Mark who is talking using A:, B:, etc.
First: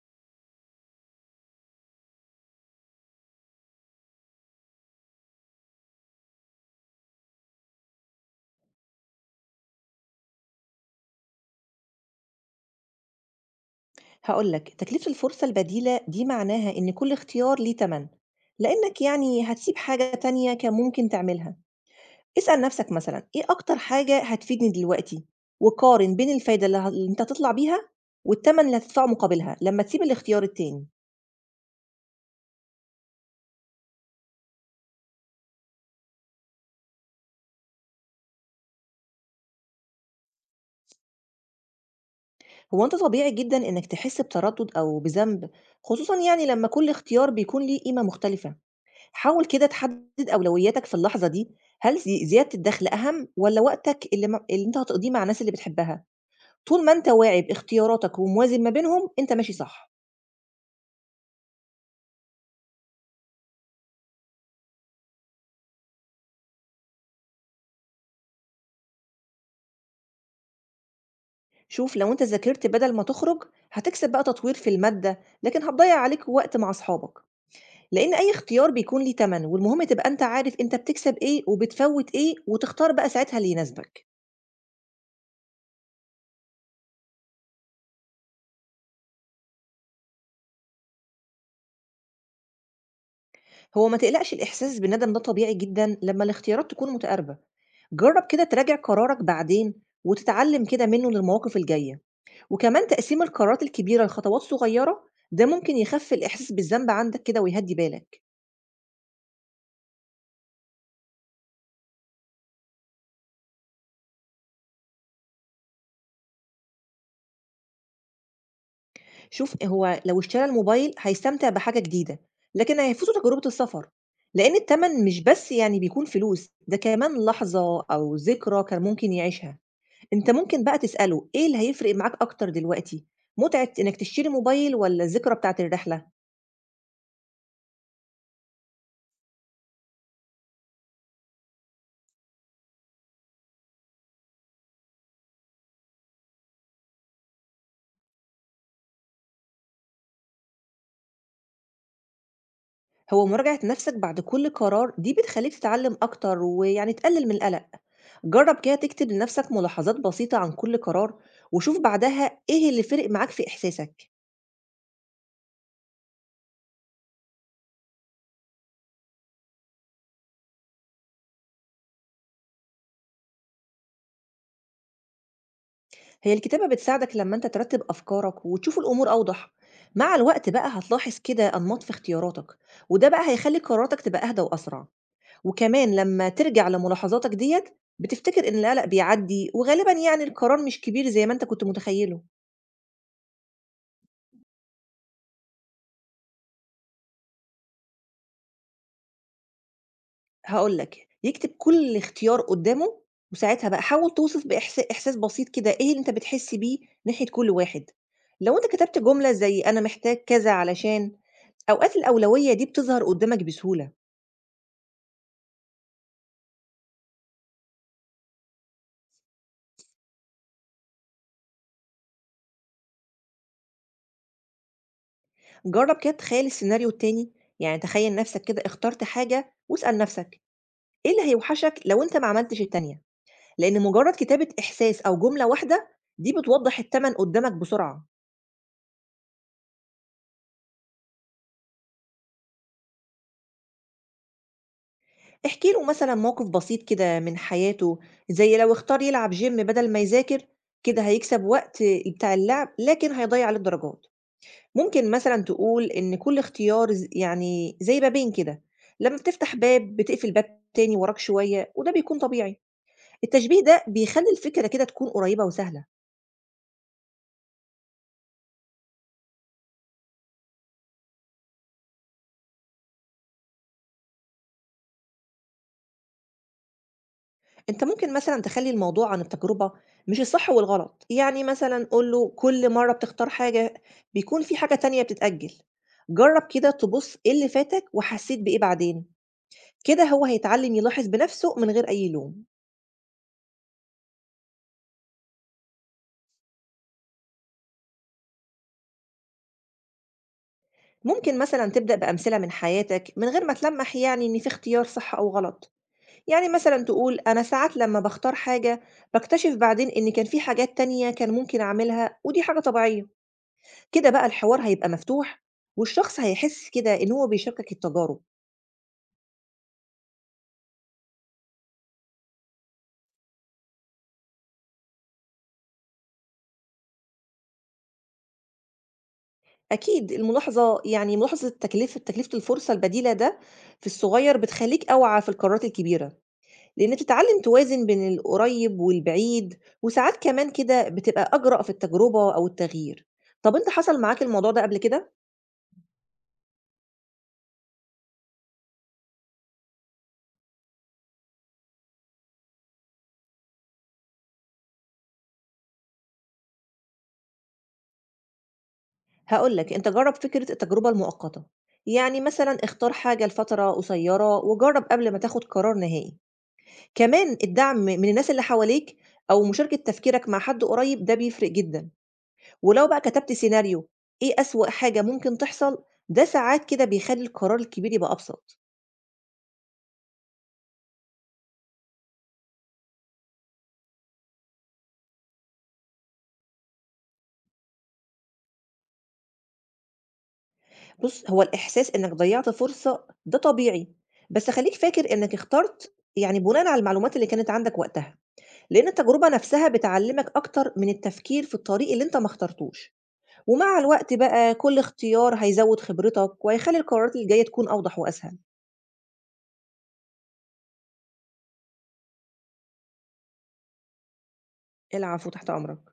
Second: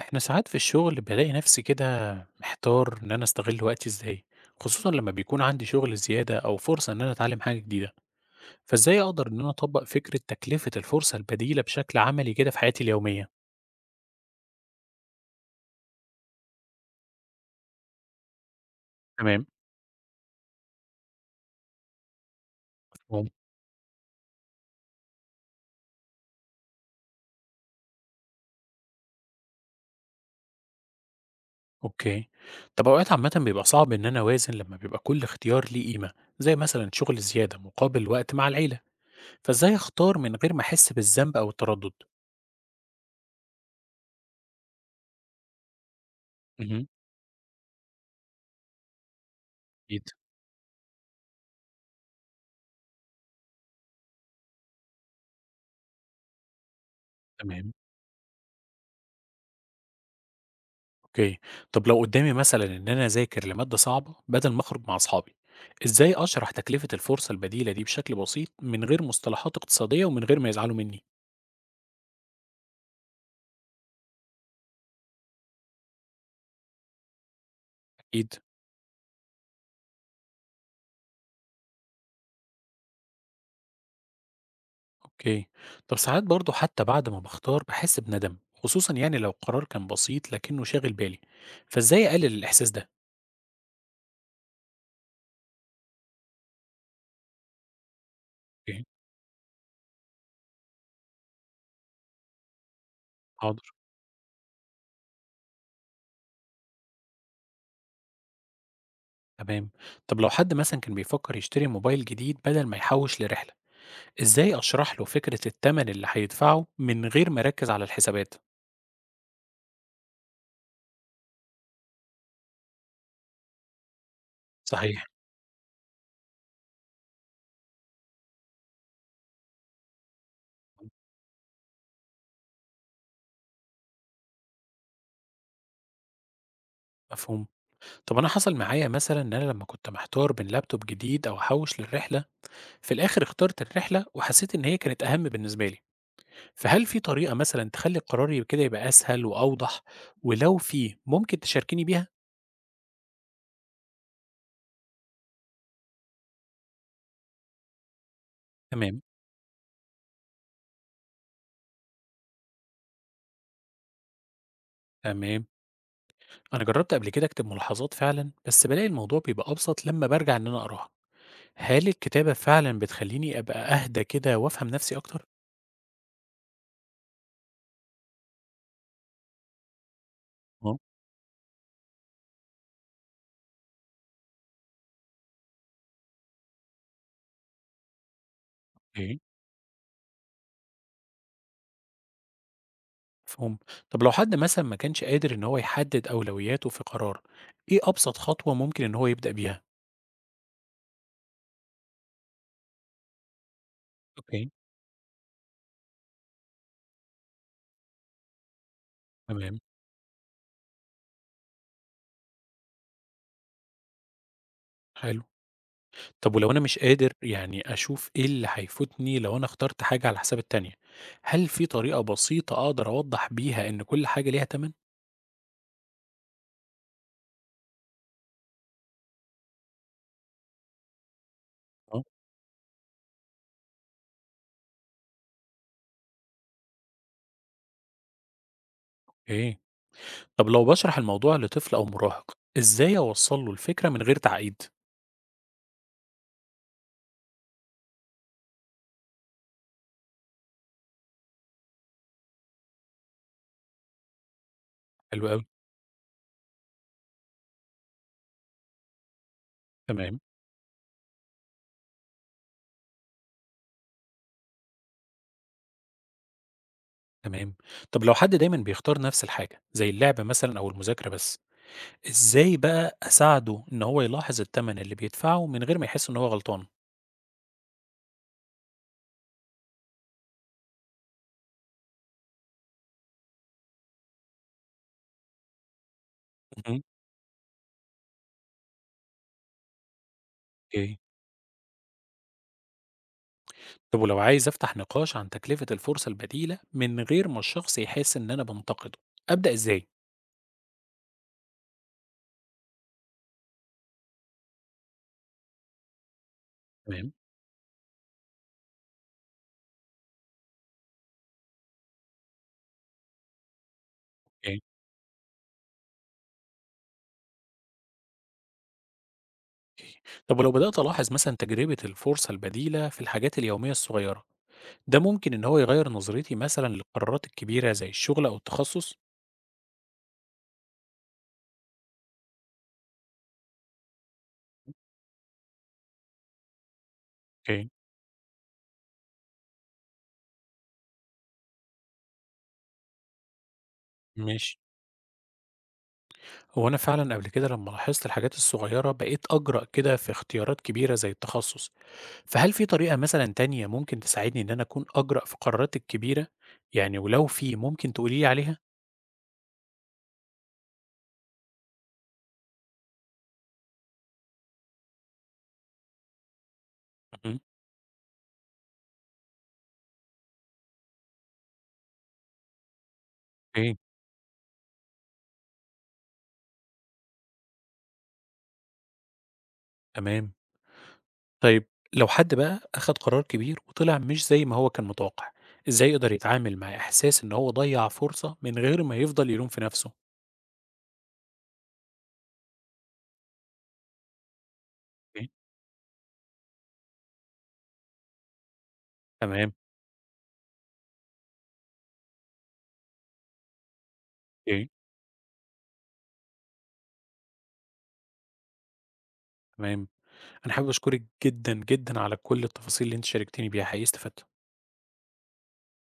A: احنا ساعات في الشغل بلاقي نفسي كده محتار ان انا استغل وقتي ازاي، خصوصا لما بيكون عندي شغل زيادة او فرصة ان انا اتعلم حاجة جديدة. فازاي اقدر ان انا اطبق فكرة تكلفة الفرصة البديلة بشكل عملي كده في حياتي اليومية؟
B: هاقول لك، تكلفة الفرصة البديلة دي معناها إن كل اختيار ليه تمن، لإنك
A: تمام.
B: يعني هتسيب حاجة تانية كان ممكن تعملها. اسأل نفسك مثلًا
A: مم.
B: إيه أكتر حاجة هتفيدني دلوقتي؟ وقارن بين الفايدة اللي أنت هتطلع بيها والتمن اللي هتدفعه مقابلها لمّا تسيب الاختيار التاني.
A: اوكي. طب اوقات عامة بيبقى صعب ان انا اوازن لما بيبقى كل اختيار ليه قيمة، زي مثلا شغل زيادة مقابل وقت مع العيلة، فازاي اختار من غير ما احس بالذنب او التردد؟
B: هو أنت طبيعي جدًا إنك تحس بتردد أو بذنب، خصوصًا يعني لمّا
A: مهم.
B: كل اختيار بيكون ليه قيمة مختلفة. حاول كده
A: اكيد.
B: تحدد أولوياتك في اللحظة دي، هل زي زيادة الدخل أهم والّا وقتك اللي أنت هتقضيه مع الناس اللي بتحبها؟ طول ما أنت واعي
A: تمام.
B: باختياراتك وموازن ما بينهم، أنت ماشي صح.
A: اوكي. طب لو قدامي مثلا ان انا اذاكر لماده صعبه بدل ما اخرج مع اصحابي، ازاي اشرح تكلفه الفرصه البديله دي بشكل بسيط من غير مصطلحات اقتصاديه ومن غير ما يزعلوا مني؟
B: شوف لو أنت ذاكرت بدل ما تخرج، هتكسب بقى تطوير في المادة، لكن هتضيّع عليك وقت مع أصحابك. لإن أي
A: اكيد.
B: اختيار بيكون ليه تمن، والمهم تبقى أنت عارف أنت بتكسب إيه وبتفوّت إيه، وتختار بقى ساعتها اللي يناسبك.
A: اوكي. طب ساعات برضو حتى بعد ما بختار بحس بندم، خصوصا يعني لو القرار كان بسيط لكنه شاغل بالي، فازاي اقلل الاحساس ده؟
B: هو ما تقلقش الإحساس بالندم ده طبيعي جدًا لمّا الاختيارات تكون متقاربة. جرّب كده تراجع
A: اوكي.
B: قرارك بعدين، وتتعلم كده منه للمواقف الجاية. وكمان تقسيم القرارات
A: حاضر.
B: الكبيرة لخطوات صغيرة، ده ممكن يخفّي الإحساس بالذنب عندك كده ويهدّي بالك.
A: تمام. طب لو حد مثلا كان بيفكر يشتري موبايل جديد بدل ما يحوش لرحله، ازاي اشرح له فكره الثمن اللي هيدفعه من غير ما اركز على الحسابات؟
B: شوف هو لو اشترى الموبايل هيستمتع بحاجة جديدة، لكن هيفوته تجربة السفر، لأن التمن
A: صحيح.
B: مش بس يعني بيكون فلوس، ده كمان لحظة أو ذكرى كان ممكن يعيشها، أنت ممكن بقى تسأله إيه اللي هيفرق معاك أكتر دلوقتي؟ متعة إنك تشتري موبايل ولا الذكرى بتاعة الرحلة؟
A: مفهوم. طب أنا حصل معايا مثلا إن أنا لما كنت محتار بين لابتوب جديد أو أحوش للرحلة، في الآخر اخترت الرحلة وحسيت إن هي كانت أهم بالنسبة لي. فهل في طريقة مثلا تخلي القرار كده يبقى أسهل وأوضح، ولو في ممكن تشاركيني بيها؟
B: هو مراجعة نفسك بعد كل قرار دي بتخليك تتعلم أكتر ويعني تقلل من القلق، جرب كده
A: تمام.
B: تكتب لنفسك ملاحظات بسيطة عن كل قرار وشوف بعدها إيه اللي فرق معاك في إحساسك.
A: تمام. أنا جربت قبل كده أكتب ملاحظات فعلا، بس بلاقي الموضوع بيبقى أبسط لما برجع إن أنا أقراها. هل الكتابة فعلا بتخليني أبقى أهدى كده وأفهم نفسي أكتر؟
B: هي الكتابة بتساعدك لما أنت ترتب أفكارك وتشوف الأمور أوضح. مع الوقت بقى هتلاحظ كده أنماط في اختياراتك، وده بقى هيخلي قراراتك تبقى أهدى وأسرع. وكمان لما ترجع لملاحظاتك ديت بتفتكر إن القلق
A: أوكي.
B: بيعدي وغالبا يعني القرار مش كبير زي ما أنت كنت متخيله.
A: مفهوم. طب لو حد مثلا ما كانش قادر إن هو يحدد أولوياته في قرار، إيه أبسط خطوة ممكن إن هو يبدأ بيها؟
B: هقولك يكتب كل اختيار قدامه، وساعتها بقى حاول توصف
A: أوكي.
B: بإحساس بسيط كده إيه اللي أنت بتحس بيه ناحية كل واحد. لو أنت كتبت جملة
A: تمام.
B: زي أنا محتاج كذا علشان، أوقات الأولوية دي بتظهر قدامك بسهولة.
A: حلو. طب ولو أنا مش قادر يعني أشوف إيه اللي هيفوتني لو أنا اخترت حاجة على حساب التانية، هل في طريقة بسيطة أقدر أوضح بيها إن كل حاجة ليها تمن؟
B: جرب كده تخيل السيناريو التاني، يعني تخيل نفسك كده اخترت حاجة واسأل نفسك ايه اللي هيوحشك لو انت ما عملتش التانية. لان مجرد كتابة احساس او جملة واحدة دي بتوضح التمن قدامك بسرعة.
A: أوكي. طب لو بشرح الموضوع لطفل أو مراهق، إزاي أوصل له الفكرة من غير تعقيد؟
B: احكي له مثلا موقف بسيط كده من حياته، زي لو اختار يلعب جيم بدل ما يذاكر، كده هيكسب وقت بتاع اللعب لكن هيضيع عليه الدرجات. ممكن
A: حلو
B: مثلا
A: أوي.
B: تقول ان كل اختيار زي بابين كده، لما بتفتح باب
A: تمام.
B: بتقفل باب تاني وراك شوية وده بيكون طبيعي. التشبيه ده بيخلّي الفكرة كده تكون قريّبة وسهلة،
A: تمام. طب لو حد دايما بيختار نفس الحاجة، زي اللعب مثلا أو المذاكرة بس، إزاي بقى أساعده إن هو يلاحظ التمن اللي بيدفعه من غير ما يحس إن هو غلطان؟
B: أنت ممكن مثلًا تخلّي الموضوع عن التجربة مش الصح والغلط، يعني مثلًا قُل له كل مرّة بتختار حاجة بيكون في حاجة تانية بتتأجّل، جرّب كده
A: مهم.
B: تبُص إيه اللي فاتك وحسّيت بإيه بعدين، كده هو هيتعلّم
A: اوكي.
B: يلاحظ بنَفْسه من غير أي لوم.
A: طب ولو عايز أفتح نقاش عن تكلفة الفرصة البديلة من غير ما الشخص يحس إن أنا بنتقده، أبدأ إزاي؟
B: ممكن مثلًا تبدأ بأمثلة من حياتك من غير ما تلمّح يعني إن في اختيار صح أو غلط، يعني مثلًا
A: تمام.
B: تقول أنا ساعات لمّا باختار حاجة باكتشف بعدين إن كان في حاجات تانية كان ممكن أعملها ودي حاجة طبيعية. كده بقى
A: اوكي.
B: الحوار هيبقى مفتوح، والشخص هيحس كده إن هو بيشاركك التجارب.
A: طب ولو بدأت ألاحظ مثلا تجربة الفرصة البديلة في الحاجات اليومية الصغيرة، ده ممكن إن هو يغير نظرتي مثلا للقرارات الكبيرة زي الشغل أو التخصص؟
B: أكيد الملاحظة يعني ملاحظة تكلفة الفرصة البديلة ده في الصغير بتخلّيك أوعى في القرارات الكبيرة، لإن بتتعلم
A: اوكي.
B: توازن بين القريب والبعيد، وساعات كمان كده بتبقى أجرأ في التجربة أو التغيير. طب أنت حصل معاك الموضوع
A: ماشي.
B: ده قبل كده؟
A: هو أنا فعلا قبل كده لما لاحظت الحاجات الصغيرة بقيت أجرأ كده في اختيارات كبيرة زي التخصص. فهل في طريقة مثلًا تانية ممكن تساعدني إن أنا أكون أجرأ في قراراتي الكبيرة؟ يعني ولو في ممكن تقولي لي عليها؟
B: هاقول لك، أنت جرّب فكرة التجربة المؤقتة، يعني مثلًا اختار حاجة لفترة قصيرة وجرّب قبل ما تاخد قرار نهائي. كمان
A: اهم.
B: الدعم من الناس اللي حواليك أو مشاركة تفكيرك مع حد قريب ده بيفرق جدًا، ولو بقى كتبت
A: أوكي.
B: سيناريو إيه أسوأ حاجة ممكن تحصل، ده ساعات كده بيخلّي القرار الكبير يبقى أبسط.
A: تمام. طيب، لو حد بقى أخد قرار كبير وطلع مش زي ما هو كان متوقع، إزاي يقدر يتعامل مع إحساس إن هو ضيّع فرصة من غير ما يفضل يلوم في نفسه؟
B: بُص، هو الإحساس إنك ضيّعت فرصة ده طبيعي، بس خلّيك فاكر
A: أوكي.
B: إنك اخترت يعني بناءً على المعلومات اللي كانت عندك وقتها، لإن التجربة
A: تمام.
B: نفسها بتعلّمك أكتر من التفكير في الطريق اللي أنت ما اخترتوش، ومع الوقت بقى
A: أوكي.
B: كل اختيار هيزوّد خبرتك وهيخلّي القرارات الجاية تكون أوضح وأسهل.
A: تمام. أنا حابب أشكرِك جدًا، جدًا على كل التفاصيل اللي أنتِ شاركتيني بيها، حقيقي استفدت.
B: العفو، تحت أمرك.